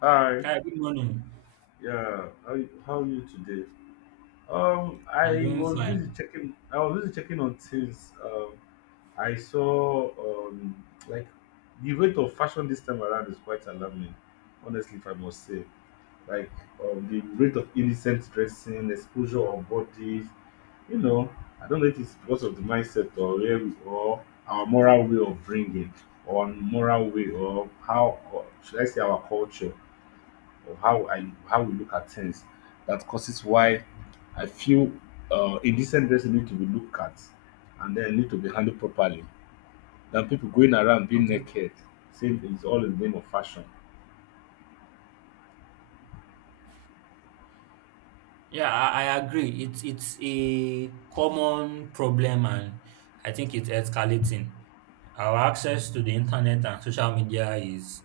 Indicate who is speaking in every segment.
Speaker 1: Hi,
Speaker 2: Hi, good morning.
Speaker 1: yeah, how are you today?
Speaker 2: I'm
Speaker 1: I
Speaker 2: doing
Speaker 1: was busy
Speaker 2: fine.
Speaker 1: checking. I was busy checking on things. I saw like the rate of fashion this time around is quite alarming. Honestly, if I must say, like the rate of innocent dressing, exposure of bodies. You know, I don't know if it's because of the mindset or where we or our moral way of bringing or moral way or how or should I say our culture of how we look at things that causes why I feel indecent dressing need to be looked at and then need to be handled properly than people going around being
Speaker 2: Okay.
Speaker 1: naked saying it's all in the name of fashion.
Speaker 2: Yeah, I agree. It's a common problem, and I think it's escalating. Our access to the internet and social media is,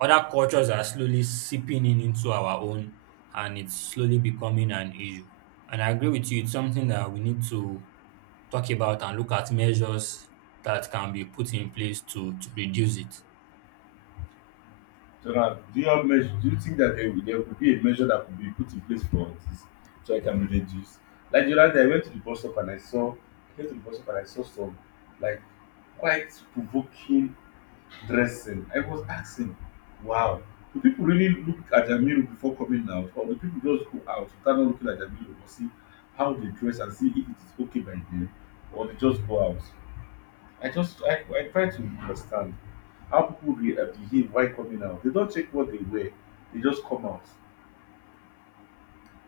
Speaker 2: other cultures are slowly seeping in into our own, and it's slowly becoming an issue. And I agree with you, it's something that we need to talk about and look at measures that can be put in place to reduce it.
Speaker 1: So now, do you have measure? Do you think that there could be a measure that could be put in place for this so I can reduce? Like the other day, I went to the bus stop and I saw, I went to the bus stop and I saw some like quite provoking dressing. I was asking, wow, do people really look at their mirror before coming out, or do people just go out without not looking at their mirror or see how they dress and see if it is okay by them, or they just go out? I try to understand how people behave while coming out. They don't check what they wear; they just come out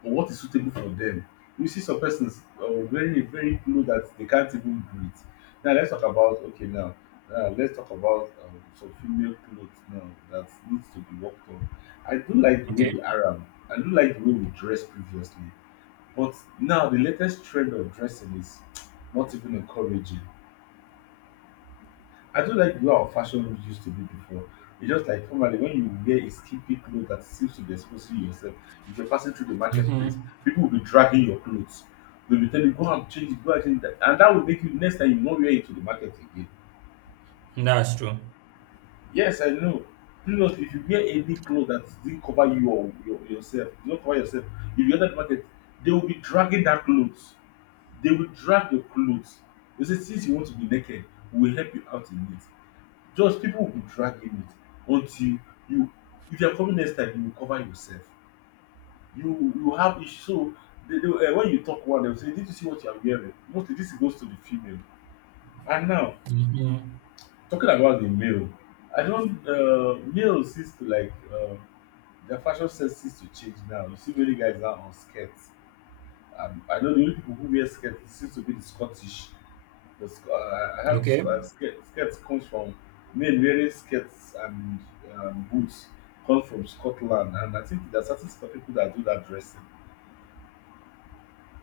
Speaker 1: on what is suitable for them. You see some persons very very low that they can't even breathe. Now let's talk about okay now. Now let's talk about some female clothes now that needs to be worked on. I do like the way
Speaker 2: Okay.
Speaker 1: the Arab. I do like the way we dress previously, but now the latest trend of dressing is not even encouraging. I don't like the way our fashion looks used to be before. It's just like formerly when you wear a skimpy cloth that seems to be exposing yourself, if you're passing through the marketplace,
Speaker 2: Mm-hmm.
Speaker 1: people will be dragging your clothes. They'll be telling you, go and change, it, go and change that. And that will make you next time you won't wear it to the market again.
Speaker 2: That's true.
Speaker 1: Yes, I know. Previously, if you wear any cloth that didn't cover you or yourself, you don't cover yourself, if you enter the market, they will be dragging that clothes. They will drag your clothes. They say, since you want to be naked, we will help you out in it. Just people will be dragging it until you if you're coming next time you will cover yourself. You have issue, so they, when you talk one they will say, did you see what you are wearing? Mostly this goes to the female. And now
Speaker 2: Mm-hmm.
Speaker 1: talking about the male, I don't male seems to their fashion sense seems to change. Now you see many guys now on skirts. I know the only people who wear skirts seems to be the Scottish. The sc- I had sc-
Speaker 2: Okay,
Speaker 1: skirt. Skirt comes from men wearing skirts and boots, come from Scotland, and I think there are certain set of people that do that dressing,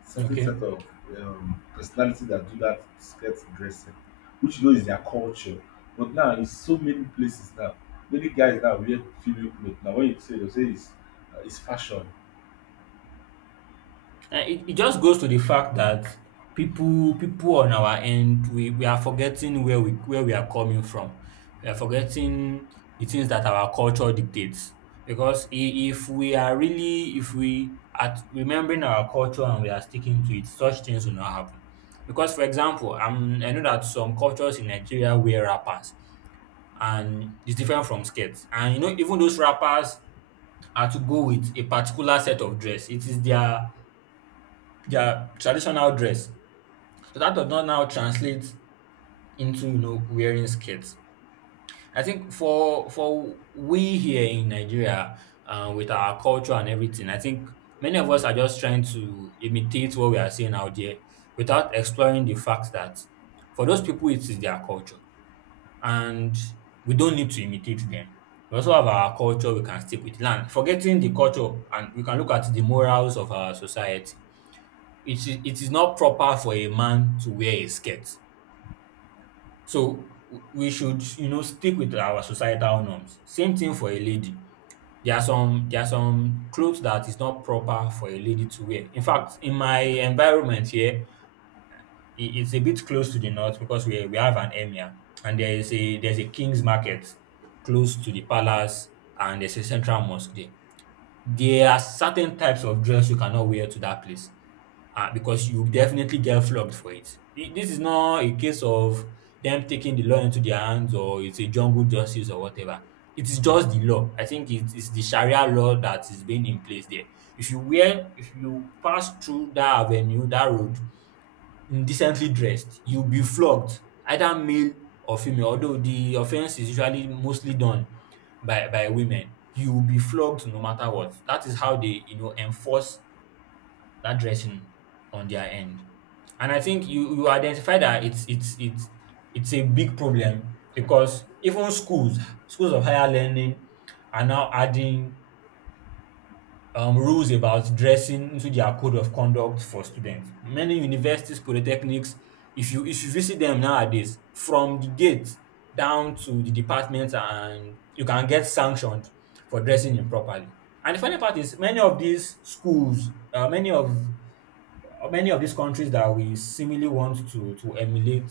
Speaker 1: certain
Speaker 2: okay.
Speaker 1: set of personality that do that skirt dressing, which you know is their culture. But now in so many places now, many guys now wear female clothes. Now when you say it's fashion.
Speaker 2: It just goes to the fact that people on our end, we are forgetting where we are coming from. We are forgetting the things that our culture dictates. Because if we are remembering our culture and we are sticking to it, such things will not happen. Because for example, I know that some cultures in Nigeria wear wrappers, and it's different from skirts. And even those wrappers are to go with a particular set of dress. It is their traditional dress. So that does not now translate into wearing skirts. I think for we here in Nigeria, with our culture and everything, I think many of us are just trying to imitate what we are seeing out there, without exploring the fact that for those people it is their culture, and we don't need to imitate them. We also have our culture we can stick with, land, forgetting the culture, and we can look at the morals of our society. It is not proper for a man to wear a skirt. So we should, stick with our societal norms. Same thing for a lady. There are some clothes that is not proper for a lady to wear. In fact, in my environment here, it's a bit close to the north, because we have an emir, and there's a king's market close to the palace, and there's a central mosque there. There are certain types of dress you cannot wear to that place, because you definitely get flogged for it. This is not a case of them taking the law into their hands, or it's a jungle justice or whatever. It is just the law. I think it is the Sharia law that is being in place there. If you pass through that avenue, that road, indecently dressed, you'll be flogged, either male or female, although the offense is usually mostly done by women. You will be flogged no matter what. That is how they, enforce that dressing on their end. And I think you identify that it's a big problem, because even schools, schools of higher learning are now adding rules about dressing into their code of conduct for students. Many universities, polytechnics, if you visit them nowadays, from the gate down to the department, and you can get sanctioned for dressing improperly. And the funny part is, many of these schools, many of these countries that we seemingly want to emulate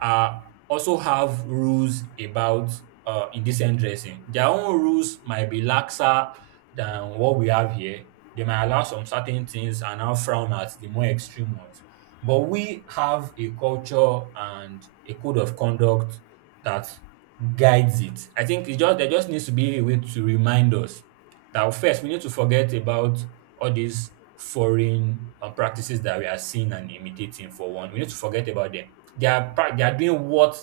Speaker 2: are, also have rules about indecent dressing. Their own rules might be laxer than what we have here. They might allow some certain things, and now frown at the more extreme ones. But we have a culture and a code of conduct that guides it. I think it just there just needs to be a way to remind us. Now, first, we need to forget about all these foreign practices that we are seeing and imitating. For one, we need to forget about them. They are they are doing what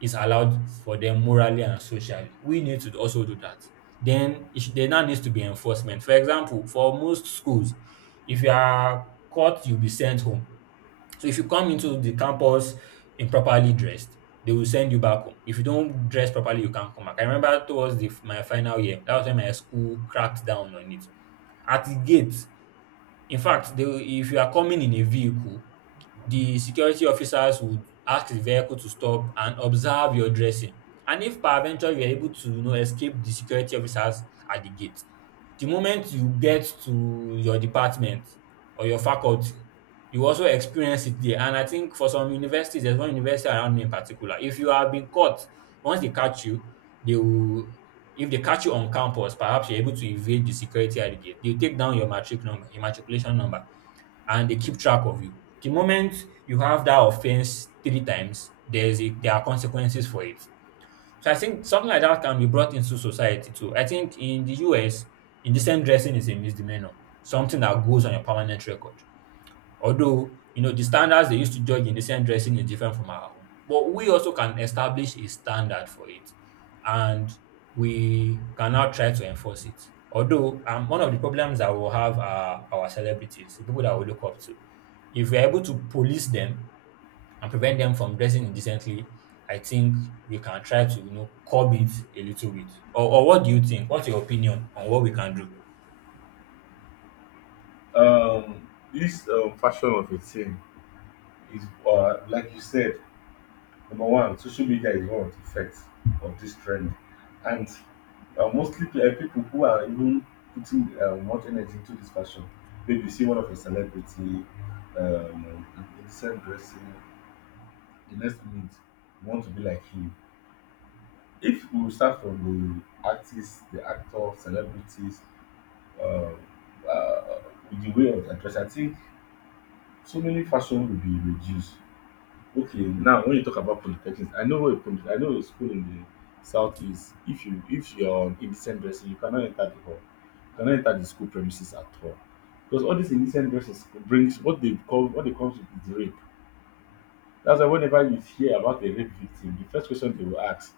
Speaker 2: is allowed for them morally and socially. We need to also do that. Then there now needs to be enforcement. For example, for most schools, if you are caught, you'll be sent home. So if you come into the campus improperly dressed, they will send you back home. If you don't dress properly, you can't come back. I remember towards my final year, that was when my school cracked down on it. At the gate, in fact, they will if you are coming in a vehicle, the security officers would ask the vehicle to stop and observe your dressing. And if peradventure you are able to, escape the security officers at the gate, the moment you get to your department or your faculty, you also experience it there. And I think for some universities, there's one university around me in particular, if you have been caught, once they catch you, they will if they catch you on campus, perhaps you're able to evade the security at the gate. They'll take down your matric number, your matriculation number, and they keep track of you. The moment you have that offense three times, there are consequences for it. So I think something like that can be brought into society too. I think in the US, indecent dressing is a misdemeanor, something that goes on your permanent record. Although, the standards they used to judge indecent dressing is different from our own, but we also can establish a standard for it, and we can now try to enforce it. Although, one of the problems that we'll have are our celebrities, the people that we look up to. If we're able to police them and prevent them from dressing indecently, I think we can try to, curb it a little bit. Or what do you think? What's your opinion on what we can do?
Speaker 1: Um, this fashion of a thing is like you said. Number one, social media is one of the effects of this trend, and uh, people who are even putting much energy into this fashion. Maybe you see one of a celebrity, um, in decent dressing, the next minute you want to be like him. If we start from the artists, the actors, celebrities, uh, uh, with the way of their dress, I think so many fashion will be reduced. Okay, now when you talk about polytechnics, I know a school in the southeast. If you're on indecent dressing, you cannot enter the hall. You cannot enter the school premises at all. Because all these indecent dresses brings what they comes with is rape. That's why whenever you hear about a rape victim, the first question they will ask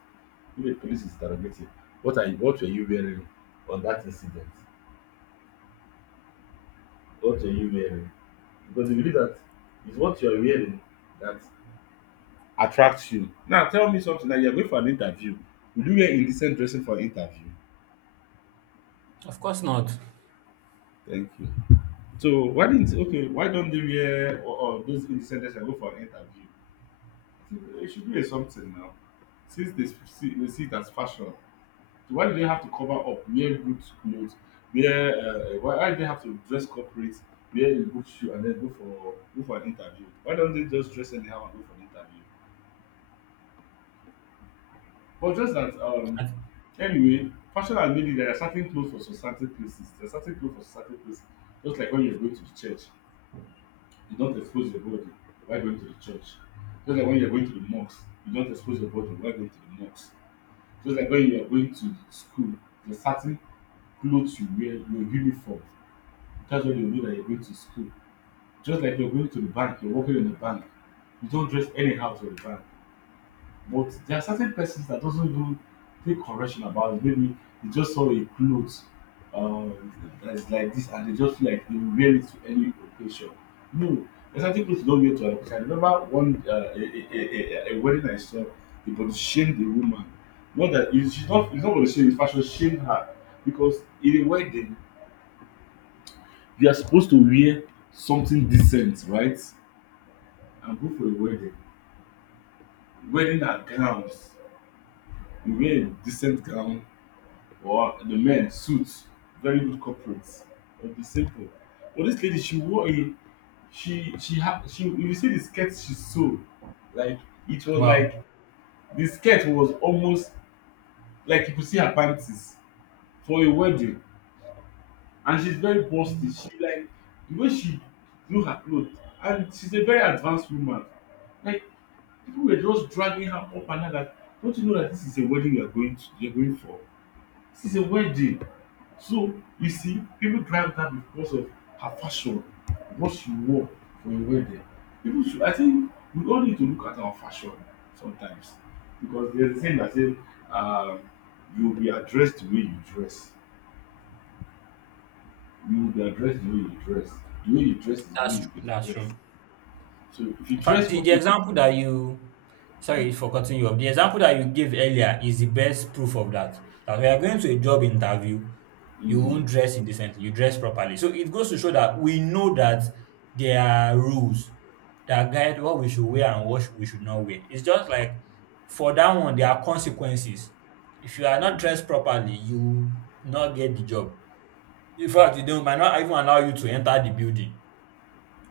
Speaker 1: if a police is interrogating, what were you wearing on that incident? What were you wearing? Because they believe that it's what you are wearing that attracts you. Now tell me something that you're going for an interview. Will you wear indecent dressing for interview?
Speaker 2: Of course not.
Speaker 1: Thank you. So why didn't okay, why don't they wear or those indecent dressing and go for an interview? I think it should be a something now. They see it as fashion. So why do they have to cover up, wear good clothes, wear why do they have to dress corporate, wear a good shoe and then go for an interview? Why don't they just dress anyhow and go for an interview? But just that
Speaker 2: And-
Speaker 1: anyway, fashion has made it that there are certain clothes for certain places. There are certain clothes for certain places. Just like when you're going to the church, you don't expose your body while going to the church. Just like when you're going to the mosque, you don't expose your body while going to the mosque. Just like when you're going to school, there are certain clothes you wear, your uniform. That's when you know that you're going to school. Just like you're going to the bank, you're working in the bank. You don't dress anyhow to the bank. But there are certain persons that doesn't do take correction about it. Maybe they just saw a clothes um, that is like this and they just feel like they will wear it to any occasion. No, there's certain clothes you don't wear to any occasion. I remember one a wedding I saw, the body shamed the woman. Not that it's she's not it's not going to shame, it's fashion shame her because in a wedding they are supposed to wear something decent, right? And go for a wedding. Wedding are gowns. You wear a decent gown or the men suits, very good corporates, or the simple. But this lady, she wore a she had she if you see the skirt she sew, like it was like
Speaker 2: Wow,
Speaker 1: the skirt was almost like you could see her panties for a wedding, and she's very busty. She like the way she do her clothes, and she's a very advanced woman. Like people were just dragging her up and down. That don't you know that this is a wedding you are going to? You're going for. This is a wedding. So you see, people drive that because of her fashion, what she wore for a wedding. People should, I think, we all need to look at our fashion sometimes because there's a saying that says, um, you will be addressed the way you dress. You will be addressed the way you dress. The way you dress is the way
Speaker 2: that's
Speaker 1: you
Speaker 2: true.
Speaker 1: can
Speaker 2: That's
Speaker 1: dress.
Speaker 2: true.
Speaker 1: So if you
Speaker 2: In fact,
Speaker 1: dress
Speaker 2: the
Speaker 1: corporately,
Speaker 2: example that you, sorry
Speaker 1: in,
Speaker 2: for cutting you off, the example that you gave earlier is the best proof of that. That we are going to a job interview, you won't
Speaker 1: in,
Speaker 2: dress indecently, you dress properly. So it goes to show that we know that there are rules that guide what we should wear and what we should not wear. It's just like for that one, there are consequences. If you are not
Speaker 1: in,
Speaker 2: dressed properly, you not get the job. In fact, they don't- might not even allow you to enter the building.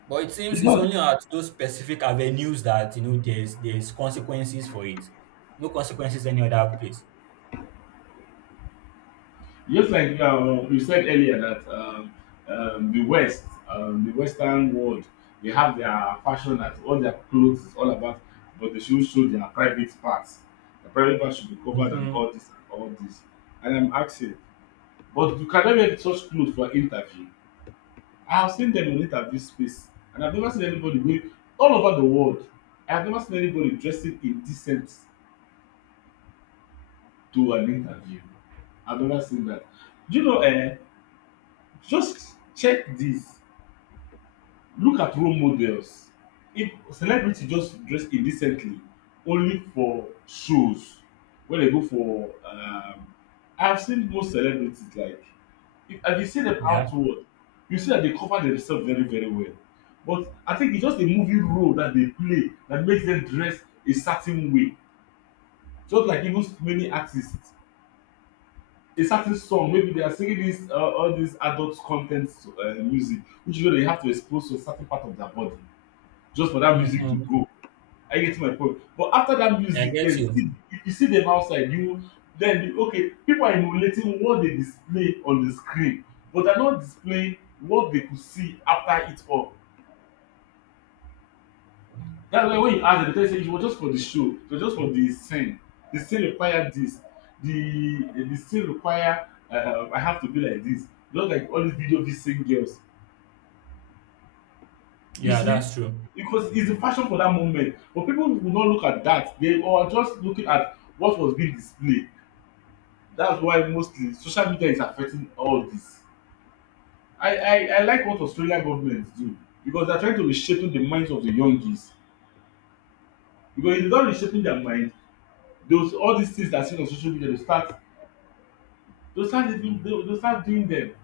Speaker 2: But it seems
Speaker 1: it's
Speaker 2: it's
Speaker 1: not.
Speaker 2: only at those specific avenues that you know there's consequences for it. No consequences any other place.
Speaker 1: Just like you said earlier that the West, the Western world, they have their fashion that all their clothes is all about, but they should show their private parts. The private parts should be covered and
Speaker 2: Mm-hmm.
Speaker 1: all this and all this. And I'm asking, but you cannot wear such clothes for interview. I have seen them in interview space, and I've never seen anybody going all over the world. I have never seen anybody dressing indecent to an interview. I've never seen that. Do you know? Just check this. Look at role models. If celebrity just dress indecently only for shows when they go for I have seen most celebrities like if and you see dem
Speaker 2: Yeah.
Speaker 1: outward you see that they cover themselves very very well, but I think it's just a movie role that they play that makes them dress a certain way, just like even many artists a certain song maybe they are singing this all dis adult con ten music, which you know they have to expose to a certain part of their body just for that music to
Speaker 2: Mm-hmm.
Speaker 1: go. Are you getting my point? But after that
Speaker 2: I
Speaker 1: music,
Speaker 2: get
Speaker 1: then
Speaker 2: you.
Speaker 1: see, if you see them outside, you then you, okay, people are emulating what they display on the screen, but they're not displaying what they could see after it all. That's why when you ask them, they tell you say it was just for the show, it was just for the scene. The scene require this. The scene require I have to be like this. Just like all these video these same girls. You
Speaker 2: Yeah,
Speaker 1: see,
Speaker 2: that's true.
Speaker 1: because it's the fashion for that moment. But people will not look at that. They are just looking at what was being displayed. That's why mostly social media is affecting all this. I like what Australia government do because they're trying to reshape the minds of the youngies. Because if they don't reshaping their mind, those all these things that are seen on social media, they start even they start doing them.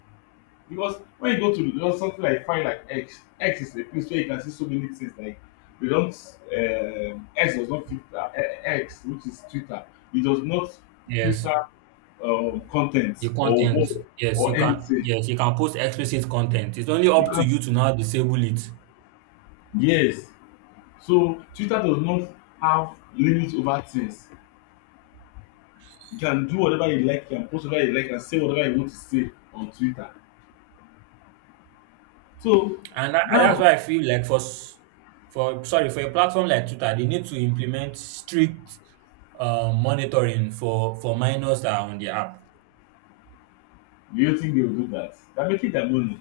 Speaker 1: Because when you go to you know, something like find like X, X is a place where you can see so many things like they don't X does not filter X which is Twitter, it does not
Speaker 2: Yes.
Speaker 1: filter content
Speaker 2: The
Speaker 1: or
Speaker 2: content.
Speaker 1: word
Speaker 2: Yes, you
Speaker 1: or
Speaker 2: can
Speaker 1: anything.
Speaker 2: yes, you can post explicit content. It's only
Speaker 1: You
Speaker 2: up to
Speaker 1: can,
Speaker 2: you to now disable it.
Speaker 1: yes, so Twitter does not have limit over things. You can do whatever you like, you can post whatever you like and say whatever you want to say on Twitter, so
Speaker 2: And that's
Speaker 1: now,
Speaker 2: why I feel like for s- for sorry, for a platform like Twitter, they need to implement strict monitoring for minors that are on the app.
Speaker 1: do you think they will do that? They are making their money.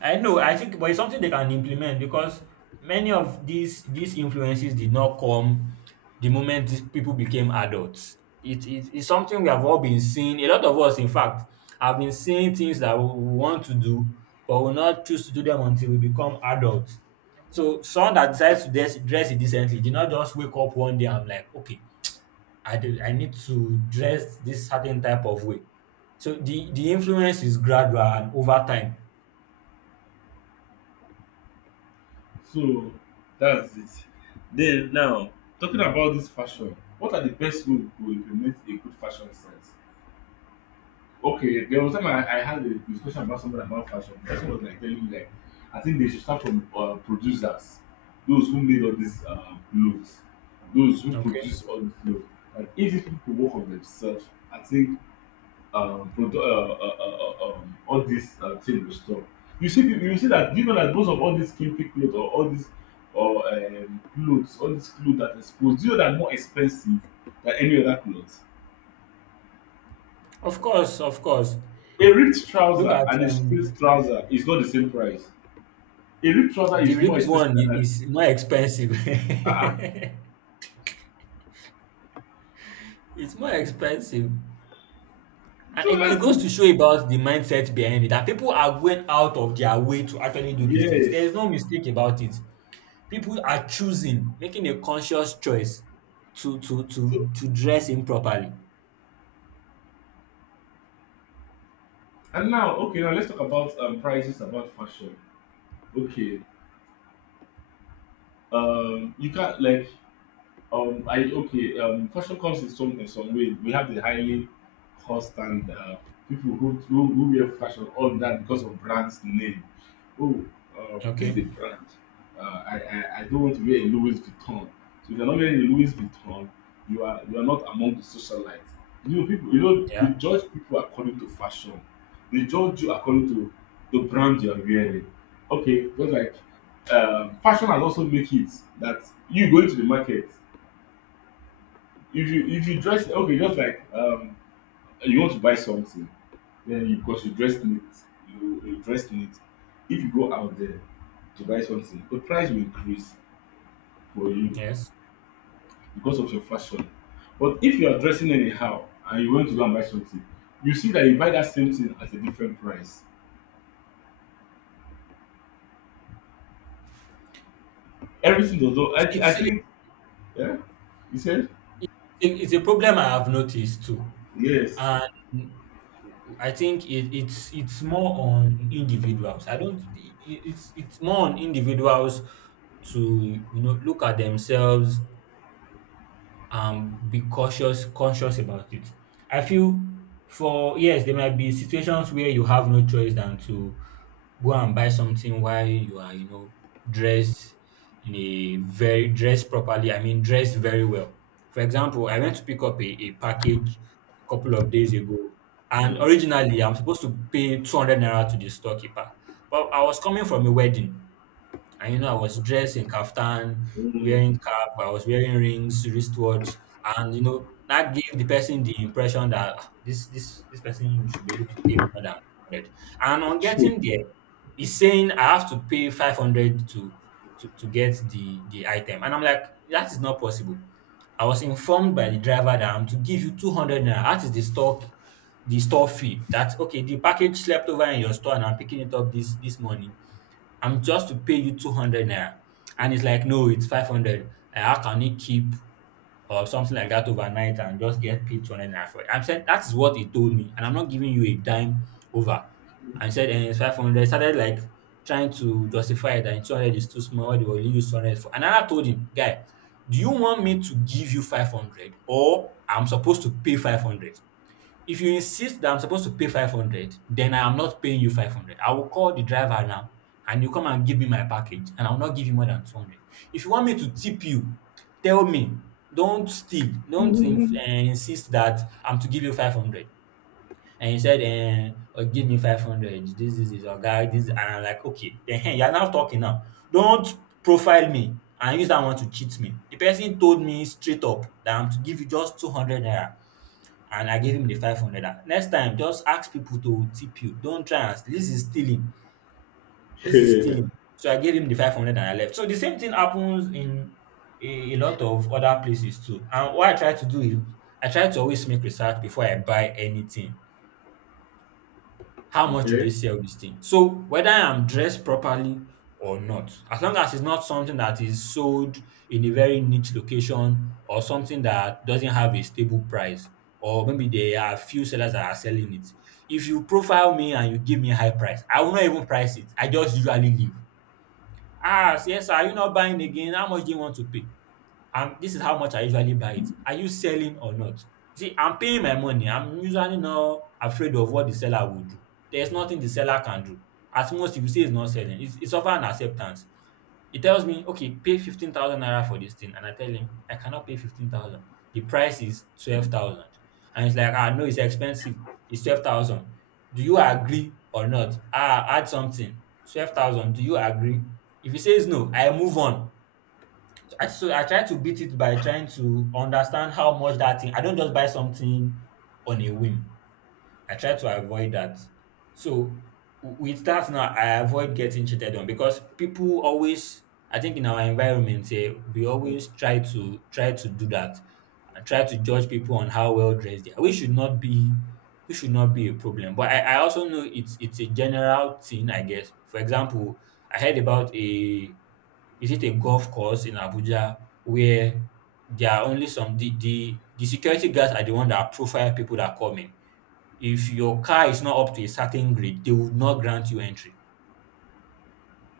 Speaker 2: I know, I think, but it's something they can implement, because many of these influences did not come the moment these people became adults. It's something we have all been seeing. A lot of us, in fact, have been seeing things that we want to do, but will not choose to do them until we become adults. So someone that decides to dress it decently did not just wake up one day and like, okay, I need to dress this certain type of way. So the influence is gradual and over time.
Speaker 1: So that's it. Then now talking about this fashion, what are the best way to implement a good fashion sense? Okay, there was time I had a discussion about something about fashion. The person was like telling me like, I think they should start from producers, those who made all these clothes, those who
Speaker 2: Okay.
Speaker 1: produce all the clothes. Like if these people work on themselves, I think all these table stuff. You see, you see that, do you know that most of all these skimpy clothes or all these or clothes, all these clothes that exposed, do you know that more expensive than any other clothes?
Speaker 2: Of course, of course.
Speaker 1: A ripped
Speaker 2: Look
Speaker 1: trouser
Speaker 2: at
Speaker 1: and a straight trouser is not the same price. A ripped trouser
Speaker 2: the
Speaker 1: is more
Speaker 2: ripped
Speaker 1: expensive
Speaker 2: one
Speaker 1: than a
Speaker 2: is more expensive.
Speaker 1: uh,
Speaker 2: It's more expensive. And
Speaker 1: so
Speaker 2: it
Speaker 1: that's
Speaker 2: goes to
Speaker 1: it.
Speaker 2: show about the mindset behind it, that people are going out of their way to actually do these things. There is
Speaker 1: Yes.
Speaker 2: no mistake about it. People are choosing, making a conscious choice to to
Speaker 1: So
Speaker 2: to to dress improperly.
Speaker 1: and now, okay, now let's talk about prices about fashion. Okay. You can't like I okay. Fashion comes in some way. We have the highly cost and people who, who wear fashion all that because of brand's name. Oh, this is a
Speaker 2: Okay.
Speaker 1: brand. Uh, I don't want to wear a Louis Vuitton. So if you're not wearing a Louis Vuitton, you are not among the socialites. You know people. You know
Speaker 2: Yeah.
Speaker 1: they judge people according to fashion. They judge you according to the brand you are wearing. Okay, just like fashion has also make it that you go into the market, if you dress okay, just like you want to buy something, then you, because you dress it, you dress neat, if you go out there to buy something the price will increase for you
Speaker 2: Yes.
Speaker 1: because of your fashion. But if you are dressing anyhow and you want to go and buy something, you see that you buy that same thing at a different price. Everything does not
Speaker 2: Yes,
Speaker 1: I
Speaker 2: It's it's,
Speaker 1: think, yeah, you said,
Speaker 2: it's a problem I have noticed too,
Speaker 1: yes.
Speaker 2: and I think it's more on individuals. I don't. It's more on individuals to look at themselves, and be cautious, conscious about it. I feel for, yes, there might be situations where you have no choice than to go and buy something while you are, dressed in a very, dressed properly. I mean, dressed very well. For example, I went to pick up a package a couple of days ago, and
Speaker 1: Mm.
Speaker 2: originally I'm supposed to pay 200 naira to the storekeeper, but I was coming from a wedding. And I was dressed in kaftan,
Speaker 1: Mm.
Speaker 2: wearing cap, I was wearing rings, wristwatch, and that gave the person the impression that, "Ah, this person should be able to pay me more than 100." And on getting there, he's saying I have to pay 500 to get the item. And I'm like, that is not possible. I was informed by the driver that I'm to give you 200 naira. That is the store fee that, okay, the package slept over in your store and I'm picking it up this morning. I'm just to pay you 200 naira. And it's like, no, it's 500. How can you keep or something like that overnight and just get paid 200 naira for it? I'm saying that is what he told me. And I'm not giving you a dime over. And he said, and it's 500. Started like trying to justify that 200 is too small. What they will use 200 for. And I told him, guy, do you want me to give you 500 or I'm supposed to pay 500? If you insist that I'm supposed to pay 500, then I am not paying you 500. I will call the driver now and you come and give me my package and I will not give you more than 200. If you want me to tip you, tell me. Don't steal. Don't insist that I'm to give you 500. And he said, give me 500. This is our guy. This, and I'm like, okay. Then hey, you're now talking now. Don't profile me and use that one to cheat me. The person told me straight up that I'm to give you just 200 naira, and I gave him the 500 naira. Next time, just ask people to tip you. Don't try, and this is stealing. This is stealing. So I gave him the 500 and I left. So the same thing happens in a lot of other places too. And what I try to do is I try to always make research before I buy anything. How much do they
Speaker 1: Okay.
Speaker 2: sell this thing? So whether I'm dressed properly or not, as long as it's not something that is sold in a very niche location, or something that doesn't have a stable price, or maybe there are few sellers that are selling it. If you profile me and you give me a high price, I will not even price it. I just usually leave. Ah, yes, sir, are you not buying again? How much do you want to pay? And this is how much I usually buy it. Are you selling or not? You see, I'm paying my money. I'm usually not afraid of what the seller will do. There's nothing the seller can do. At most, if you say he's not selling, it's offer an acceptance. He tells me, okay, pay 15,000 naira for this thing. And I tell him, I cannot pay 15,000. The price is 12,000. And he's like, ah, no, it's expensive. It's 12,000. Do you agree or not? Ah, add something. 12,000. Do you agree? If he says no, I move on. So I try to beat it by trying to understand how much that thing, I don't just buy something on a whim. I try to avoid that. So with that now, I avoid getting cheated on because people always, I think, in our environment here, we always try to do that and try to judge people on how well dressed they are. We should not be a problem. But I also know it's a general thing, I guess. For example, I heard about a, is it a, golf course in Abuja, where there are only the security guards are the one that profile people that come in. If your car is not up to a certain grade, they will not grant you entry.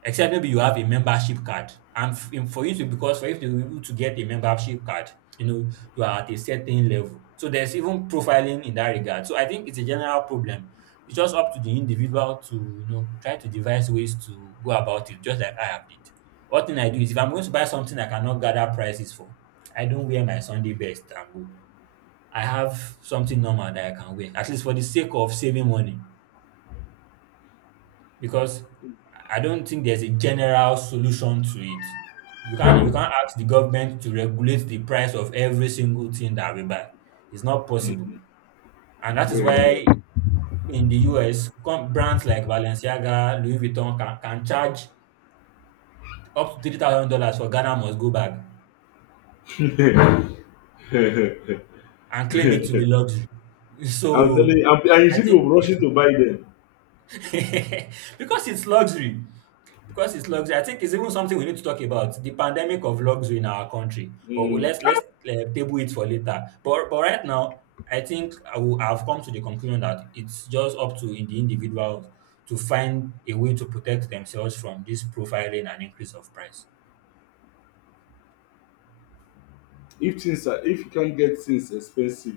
Speaker 2: Except maybe you have a membership card. And for you to, because for you to be able to get a membership card, you know, you are at a certain level. So there's even profiling in that regard. So I think it's a general problem. It's just up to the individual to, you know, try to devise ways to go about it, just like I have did. One thing I do is if I'm going to buy something I cannot gather prices for, I don't wear my Sunday best and go. I have something normal that I can wear, at least for the sake of saving money. Because I don't think there's a general solution to it. You can't ask the government to regulate the price of every single thing that we buy. It's not possible, and that is
Speaker 1: Very
Speaker 2: why in the US, brands like Balenciaga, Louis Vuitton can charge up to $3,000 for Ghana must go bag
Speaker 1: well.
Speaker 2: and claim it to be luxury.
Speaker 1: I'm telling
Speaker 2: So
Speaker 1: you, and you
Speaker 2: I
Speaker 1: see
Speaker 2: think,
Speaker 1: people rushing to buy them.
Speaker 2: because it's luxury, because it's luxury, I think it's even something we need to talk about, the pandemic of luxury in our country. But we-
Speaker 1: Mm,
Speaker 2: let's let's uh, table it for later. But right now, I think I've come to the conclusion that it's just up to in the individuals to find a way to protect themselves from this profiling and increase of price.
Speaker 1: if things are, if you can't get things expensive,